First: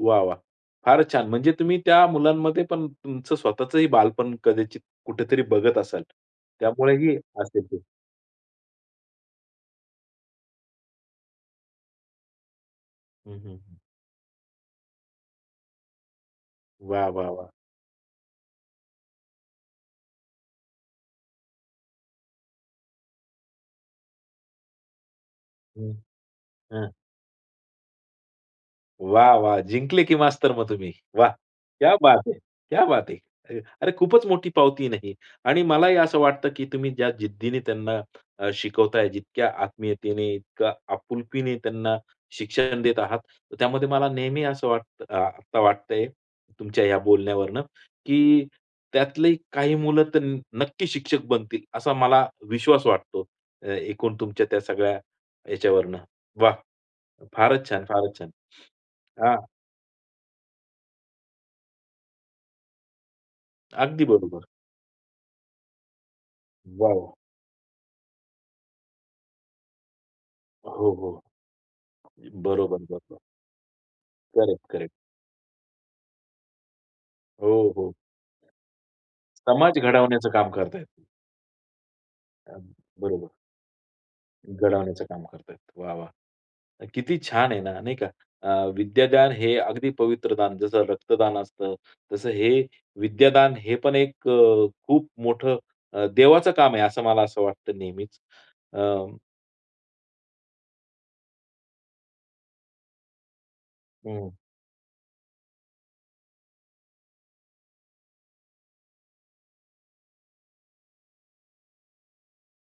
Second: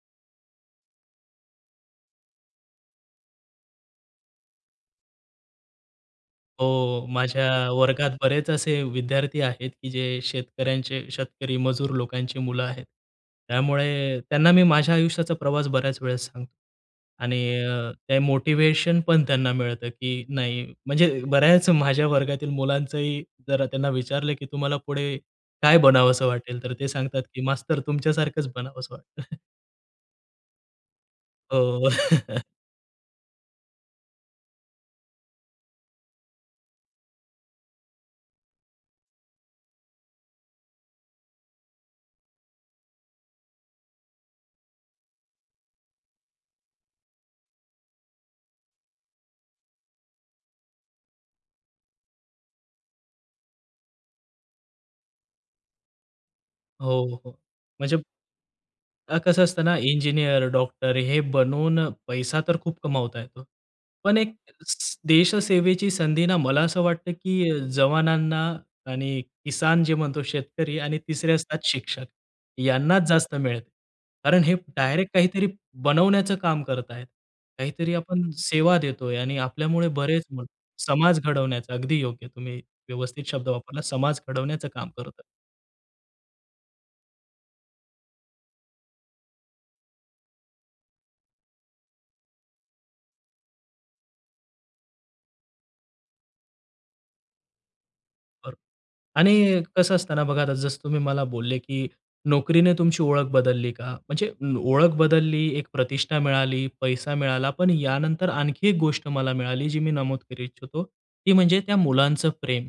वाह, वाह! फार छान, म्हणजे तुम्ही त्या मुलांमध्ये पण तुमचं स्वतःचंही बालपण कदाचित कुठेतरी बघत असाल. त्यामुळे हो, ही असेल माझ्या ते. वर्गात बरेच असे विद्यार्थी आहेत, की जे शेतकऱ्यांचे, शेतकरी-मजूर लोकांची मुलं आहेत. हं, हं, हं. त्यामुळे त्यांना मी माझ्या आयुष्याचा प्रवास बऱ्याच वेळेस सांगतो वाह, वाह, आणि वाह! ते मोटिव्हेशन पण त्यांना मिळतं की नाही म्हणजे, बऱ्याच माझ्या वर्गातील मुलांचंही जरा त्यांना विचारलं की, “तुम्हाला पुढे काय हं, बनावंस वाटेल?” तर ते ह. सांगतात की," मास्तर तुमच्या-सारखंच बनावंस वाटतं." वाह, वाह! जिंकले की मास्तर मग तुम्ही? वाह! हो. क्या बात हे, क्या बात हे! अ, अरे, खूपच मोठी पावती आहे ना ही आणि मलाही असं वाटतं, की तुम्ही ज्या जिद्दीने त्यांना अ, शिकवताय, जितक्या आत्मीयतेने, इतक्या आपुलकीने त्यांना शिक्षण देत आहात त्यामध्ये मला नेहमी असं वाटतं अ, आता वाटतंय तुमच्या बोलण्यावरन, की त्यातली काही मुलं तर न नक्की शिक्षक बनतील, असा मला विश्वास वाटतो, ए एकूण तुमच्या त्या सगळ्या याच्यावरन. वाह! हो, हो. फारच छान! म्हणजे फारच छान! अ, हा. कसं, असतं ना, इंजिनिअर, डॉक्टर हे बनवून पैसा तर खूप कमावता येतो. अगदी पण एक बरोबर. देश-सेवेची संधी ना मला असं वॉव! वाटतं, की जवानांना आणि किसान जे म्हणतो, शेतकरी हो, आणि हो. तिसरे असतात शिक्षक, यांनाच बरोबर-बरोबर. जास्त मिळते. कारण हे करेक्ट-करेक्ट. डायरेक्ट काहीतरी बनवण्याचं काम करतायेत. हो, हो. काहीतरी आपण सेवा देतोय आणि समाज आपल्यामुळे बरेच घडवण्याचं म काम करतायत. समाजघडवण्याचं अगदी योग्य, तुम्ही अ, व्यवस्थित बरोबर. शब्द वापरला, “समाज-घडवण्याचं” काम घडवण्याचं करतोय. काम करतायत. वाह वाह! किती छान आहे ना, नाही का? अ, विद्यादान हे अगदी पवित्र दान, जसं रक्तदान असतं तसं हे, विद्यादान हे पण एक अ, खूप मोठं अ, देवाचं काम आहे, असं मला असं वाटतं नेहमीच खरं अ आणि कसं असतं ना, बघा आता, जसं तुम्ही मला बोलले की, “नोकरीने तुमची ओळख बदलली का?” म्हणजे हं. लो ओळख बदलली, एक प्रतिष्ठा मिळाली, पैसा मिळाला, पण यानंतर आणखी एक गोष्ट मला मिळाली, जी मी नमूद करू इच्छितो. ती म्हणजे त्या मुलांचं प्रेम.